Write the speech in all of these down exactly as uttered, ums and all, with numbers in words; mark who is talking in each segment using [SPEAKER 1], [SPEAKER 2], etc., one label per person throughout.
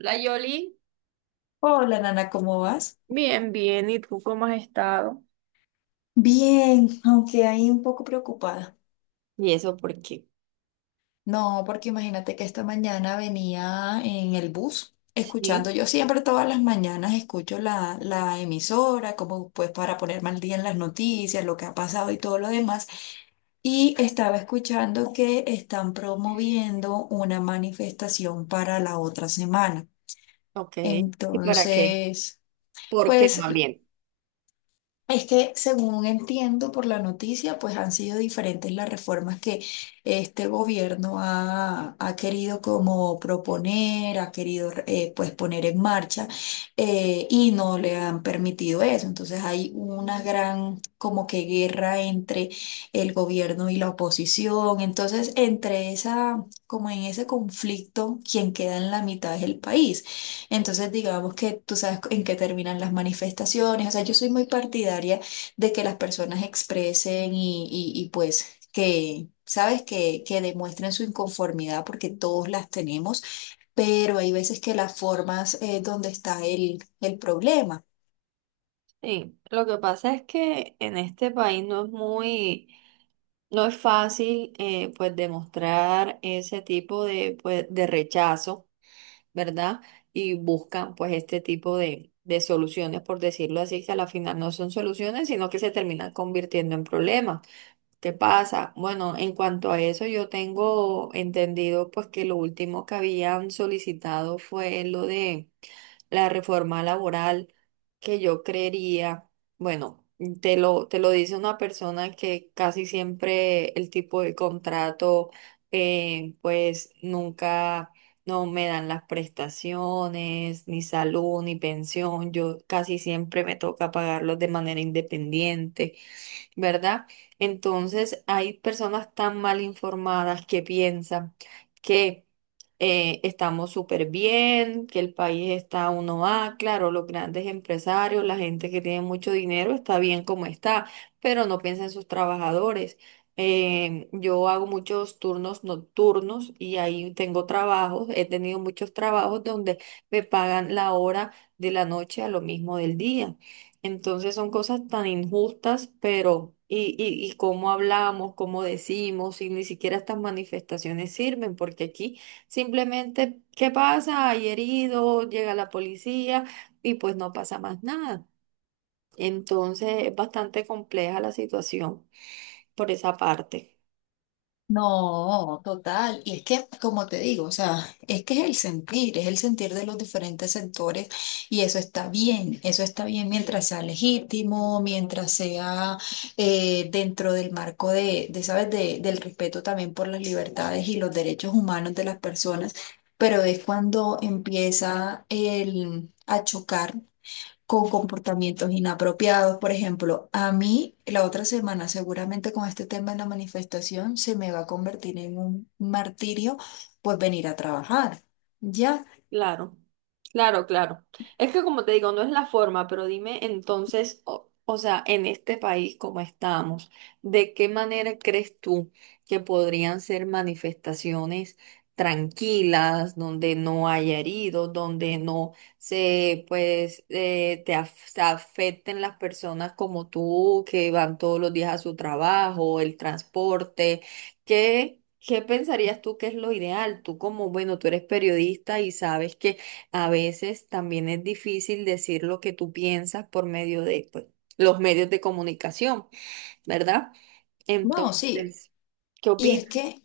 [SPEAKER 1] La Yoli.
[SPEAKER 2] Hola, Nana, ¿cómo vas?
[SPEAKER 1] Bien, bien. ¿Y tú cómo has estado?
[SPEAKER 2] Bien, aunque ahí un poco preocupada.
[SPEAKER 1] ¿Y eso por qué?
[SPEAKER 2] No, porque imagínate que esta mañana venía en el bus escuchando,
[SPEAKER 1] Sí.
[SPEAKER 2] yo siempre todas las mañanas escucho la, la emisora, como pues para ponerme al día en las noticias, lo que ha pasado y todo lo demás. Y estaba escuchando que están promoviendo una manifestación para la otra semana.
[SPEAKER 1] Ok. ¿Y para qué?
[SPEAKER 2] Entonces,
[SPEAKER 1] ¿Por qué
[SPEAKER 2] pues
[SPEAKER 1] más bien?
[SPEAKER 2] es que, según entiendo por la noticia, pues han sido diferentes las reformas que este gobierno ha, ha querido como proponer, ha querido eh, pues poner en marcha eh,, y no le han permitido eso. Entonces hay una gran como que guerra entre el gobierno y la oposición. Entonces, entre esa, como en ese conflicto, quien queda en la mitad es el país. Entonces, digamos que tú sabes en qué terminan las manifestaciones. O sea, yo soy muy partidaria de que las personas expresen y, y- y, pues que, sabes, que, que demuestren su inconformidad porque todos las tenemos, pero hay veces que las formas es donde está el, el problema.
[SPEAKER 1] Sí, lo que pasa es que en este país no es muy, no es fácil eh, pues demostrar ese tipo de, pues, de rechazo, ¿verdad? Y buscan pues este tipo de, de soluciones, por decirlo así, que a la final no son soluciones, sino que se terminan convirtiendo en problemas. ¿Qué pasa? Bueno, en cuanto a eso, yo tengo entendido pues que lo último que habían solicitado fue lo de la reforma laboral, que yo creería, bueno, te lo, te lo dice una persona que casi siempre el tipo de contrato, eh, pues nunca no me dan las prestaciones, ni salud, ni pensión, yo casi siempre me toca pagarlos de manera independiente. ¿Verdad? Entonces hay personas tan mal informadas que piensan que eh, estamos súper bien, que el país está uno a claro, los grandes empresarios, la gente que tiene mucho dinero está bien como está, pero no piensa en sus trabajadores. Eh, yo hago muchos turnos nocturnos y ahí tengo trabajos, he tenido muchos trabajos donde me pagan la hora de la noche a lo mismo del día. Entonces son cosas tan injustas, pero y, y, y cómo hablamos, cómo decimos, y ni siquiera estas manifestaciones sirven, porque aquí simplemente, ¿qué pasa? Hay herido, llega la policía y pues no pasa más nada. Entonces es bastante compleja la situación por esa parte.
[SPEAKER 2] No, total. Y es que, como te digo, o sea, es que es el sentir, es el sentir de los diferentes sectores y eso está bien, eso está bien mientras sea legítimo, mientras sea eh, dentro del marco de, de ¿sabes?, de, del respeto también por las libertades y los derechos humanos de las personas, pero es cuando empieza el, a chocar con comportamientos inapropiados. Por ejemplo, a mí la otra semana, seguramente con este tema de la manifestación, se me va a convertir en un martirio, pues venir a trabajar. Ya,
[SPEAKER 1] Claro, claro, claro. Es que como te digo, no es la forma, pero dime entonces, o, o sea, en este país como estamos, ¿de qué manera crees tú que podrían ser manifestaciones tranquilas, donde no haya heridos, donde no se, pues, eh, te af- se afecten las personas como tú que van todos los días a su trabajo, el transporte? ¿Qué, qué pensarías tú que es lo ideal? Tú como, bueno, tú eres periodista y sabes que a veces también es difícil decir lo que tú piensas por medio de, pues, los medios de comunicación, ¿verdad?
[SPEAKER 2] no, sí.
[SPEAKER 1] Entonces, ¿qué
[SPEAKER 2] Y es
[SPEAKER 1] opinas?
[SPEAKER 2] que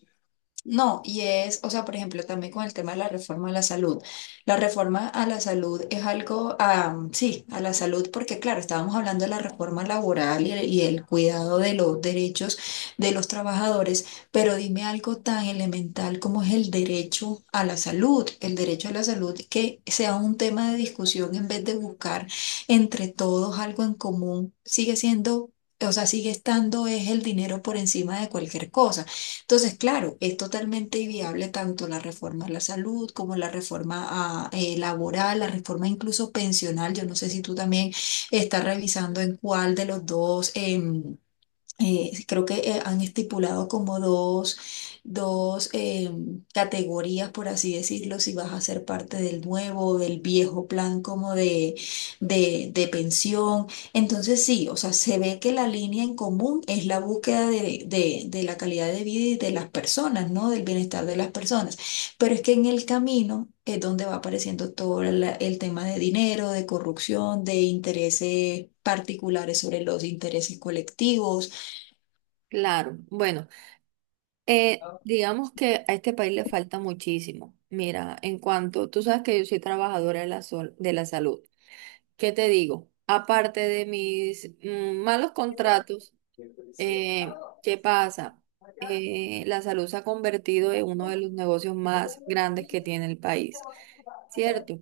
[SPEAKER 2] no, y es, o sea, por ejemplo, también con el tema de la reforma a la salud. La reforma a la salud es algo, am, sí, a la salud, porque claro, estábamos hablando de la reforma laboral y el, y el cuidado de los derechos de los trabajadores, pero dime algo tan elemental como es el derecho a la salud, el derecho a la salud que sea un tema de discusión en vez de buscar entre todos algo en común, sigue siendo... O sea, sigue estando es el dinero por encima de cualquier cosa. Entonces, claro, es totalmente viable tanto la reforma a la salud como la reforma a, eh, laboral, la reforma incluso pensional. Yo no sé si tú también estás revisando en cuál de los dos. Em, eh, sí, creo que eh, han estipulado como dos, dos em, categorías, por así decirlo, si vas a ser parte del nuevo o del viejo plan como de, de, de pensión. Entonces sí, o sea, se ve que la línea en común es la búsqueda de, de, de la calidad de vida y de las personas, ¿no? Del bienestar de las personas. Pero es que en el camino... es donde va apareciendo todo la- el tema de dinero, de corrupción, de intereses particulares sobre los intereses colectivos.
[SPEAKER 1] Claro, bueno, eh, digamos que a este país le falta muchísimo. Mira, en cuanto, tú sabes que yo soy trabajadora de la, sol- de la salud. ¿Qué te digo? Aparte de mis mm, malos contratos. Eh, ¿qué pasa? Eh, la salud se ha convertido en uno de los negocios más grandes que tiene el país, ¿cierto?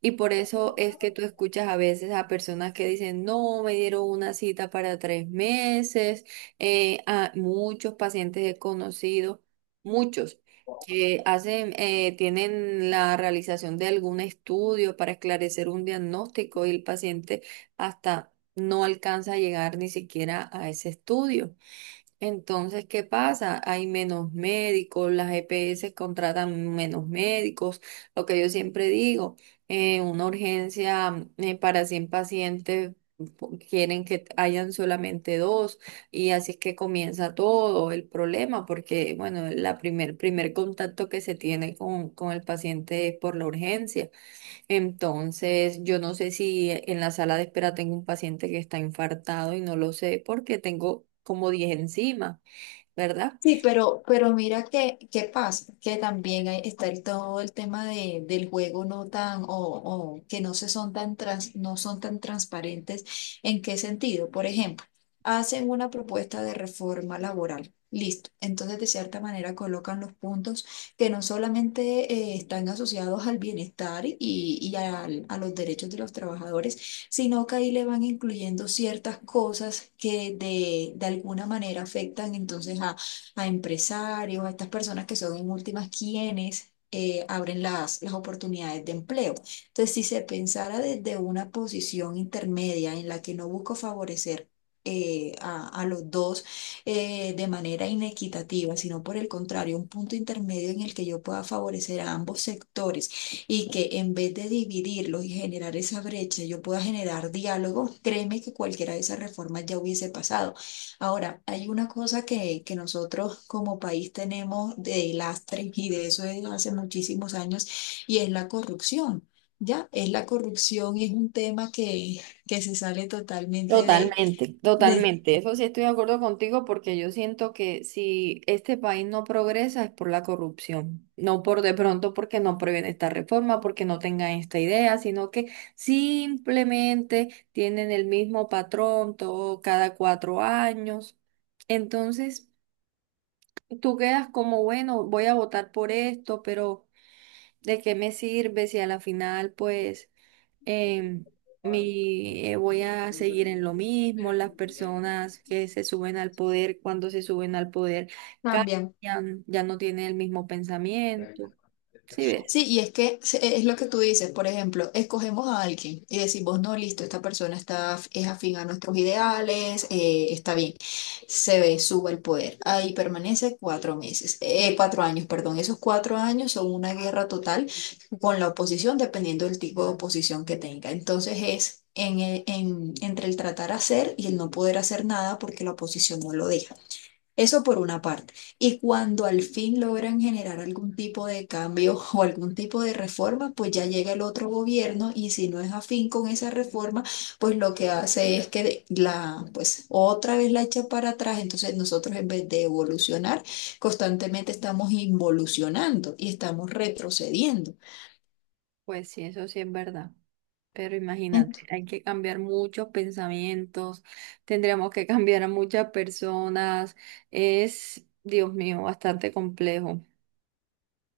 [SPEAKER 1] Y por eso es que tú escuchas a veces a personas que dicen, no, me dieron una cita para tres meses. Eh, a muchos pacientes he conocido, muchos, que hacen, eh, tienen la realización de algún estudio para esclarecer un diagnóstico y el paciente hasta no alcanza a llegar ni siquiera a ese estudio. Entonces, ¿qué pasa? Hay menos médicos, las E P S contratan menos médicos. Lo que yo siempre digo, eh, una urgencia eh, para cien pacientes po- quieren que hayan solamente dos, y así es que comienza todo el problema porque, bueno, la primer, primer contacto que se tiene con, con el paciente es por la urgencia. Entonces, yo no sé si eh, en la sala de espera tengo un paciente que está infartado y no lo sé porque tengo como diez encima. ¿Verdad?
[SPEAKER 2] Sí, pero, pero mira que, qué pasa, que también hay- está el- todo el tema de, del juego no tan, o, o que no se son tan trans- no son tan transparentes. ¿En qué sentido? Por ejemplo, hacen una propuesta de reforma laboral. Listo. Entonces, de cierta manera, colocan los puntos que no solamente eh, están asociados al bienestar y, y al- a los derechos de los trabajadores, sino que ahí le van incluyendo ciertas cosas que de, de alguna manera afectan entonces a a empresarios, a estas personas que son en últimas quienes eh, abren las, las oportunidades de empleo. Entonces, si se pensara desde una posición intermedia en la que no busco favorecer eh, a, a los dos eh, de manera inequitativa, sino por el contrario, un punto intermedio en el que yo pueda favorecer a ambos sectores y que en vez de dividirlos y generar esa brecha, yo pueda generar diálogo, créeme que cualquiera de esas reformas ya hubiese pasado. Ahora, hay una cosa que, que nosotros como país tenemos de lastre y de eso es hace muchísimos años y es la corrupción. Ya, es la corrupción y es un tema que, que se sale totalmente de,
[SPEAKER 1] Totalmente,
[SPEAKER 2] de
[SPEAKER 1] totalmente. Eso sí estoy de acuerdo contigo porque yo siento que si este país no progresa es por la corrupción, no por de pronto porque no previene esta reforma, porque no tengan esta idea, sino que simplemente tienen el mismo patrón todo cada cuatro años. Entonces, tú quedas como, bueno, voy a votar por esto, pero ¿de qué me sirve si a la final, pues... em, mi, eh, voy a seguir en lo mismo, las personas que se suben al poder, cuando se suben al poder,
[SPEAKER 2] cambiamos.
[SPEAKER 1] cambian, ya no tienen el mismo pensamiento. ¿Sí ves?
[SPEAKER 2] Sí, y es que se- e, es lo que tú dices, por ejemplo, escogemos a alguien y decimos, no, listo, esta persona está, af- es afín a nuestros ideales, eh, está bien, se ve, sube el poder, ahí permanece cuatro meses, eh, cuatro años, perdón, esos cuatro años son una guerra total con la oposición, dependiendo del tipo de oposición que tenga. Entonces es en, el- en- entre el tratar hacer y el no poder hacer nada porque la oposición no lo deja. Eso por una parte. Y cuando al fin logran generar algún tipo de cambio o algún tipo de reforma, pues ya llega el otro gobierno y si no es afín con esa reforma, pues lo que hace es que la, pues otra vez la echa para atrás. Entonces nosotros en vez de evolucionar, constantemente estamos involucionando y estamos retrocediendo.
[SPEAKER 1] Pues sí, eso sí es verdad. Pero imagínate, hay que cambiar muchos pensamientos, tendríamos que cambiar a muchas personas. Es, Dios mío, bastante complejo.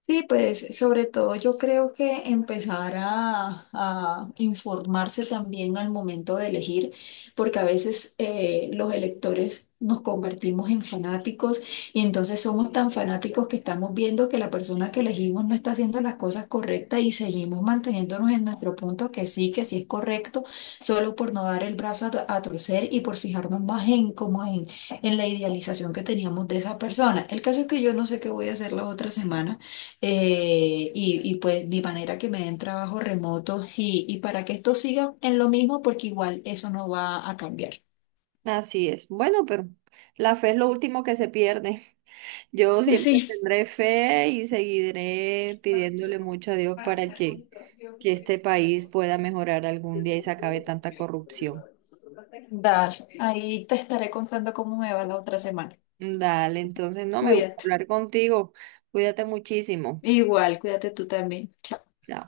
[SPEAKER 2] Sí, pues sobre todo yo creo que empezar a, a informarse también al momento de elegir, porque a veces eh, los electores nos convertimos en fanáticos y entonces somos tan fanáticos que estamos viendo que la persona que elegimos no está haciendo las cosas correctas y seguimos manteniéndonos en nuestro punto que sí, que sí es correcto, solo por no dar el brazo a, to- a torcer y por fijarnos más en como en, en la idealización que teníamos de esa persona. El caso es que yo no sé qué voy a hacer la otra semana. Eh, y, y pues de manera que me den trabajo remoto y, y para que esto siga en lo mismo, porque igual eso no va a cambiar.
[SPEAKER 1] Así es. Bueno, pero la fe es lo último que se pierde. Yo
[SPEAKER 2] Pues
[SPEAKER 1] siempre
[SPEAKER 2] sí,
[SPEAKER 1] tendré fe y seguiré pidiéndole mucho a Dios para que, que este país pueda mejorar algún día y se acabe tanta corrupción.
[SPEAKER 2] dale, ahí te estaré contando cómo me va la otra semana.
[SPEAKER 1] Dale, entonces no me gusta
[SPEAKER 2] Cuídate.
[SPEAKER 1] hablar contigo. Cuídate muchísimo.
[SPEAKER 2] Igual, cuídate tú también. Chao.
[SPEAKER 1] Chao.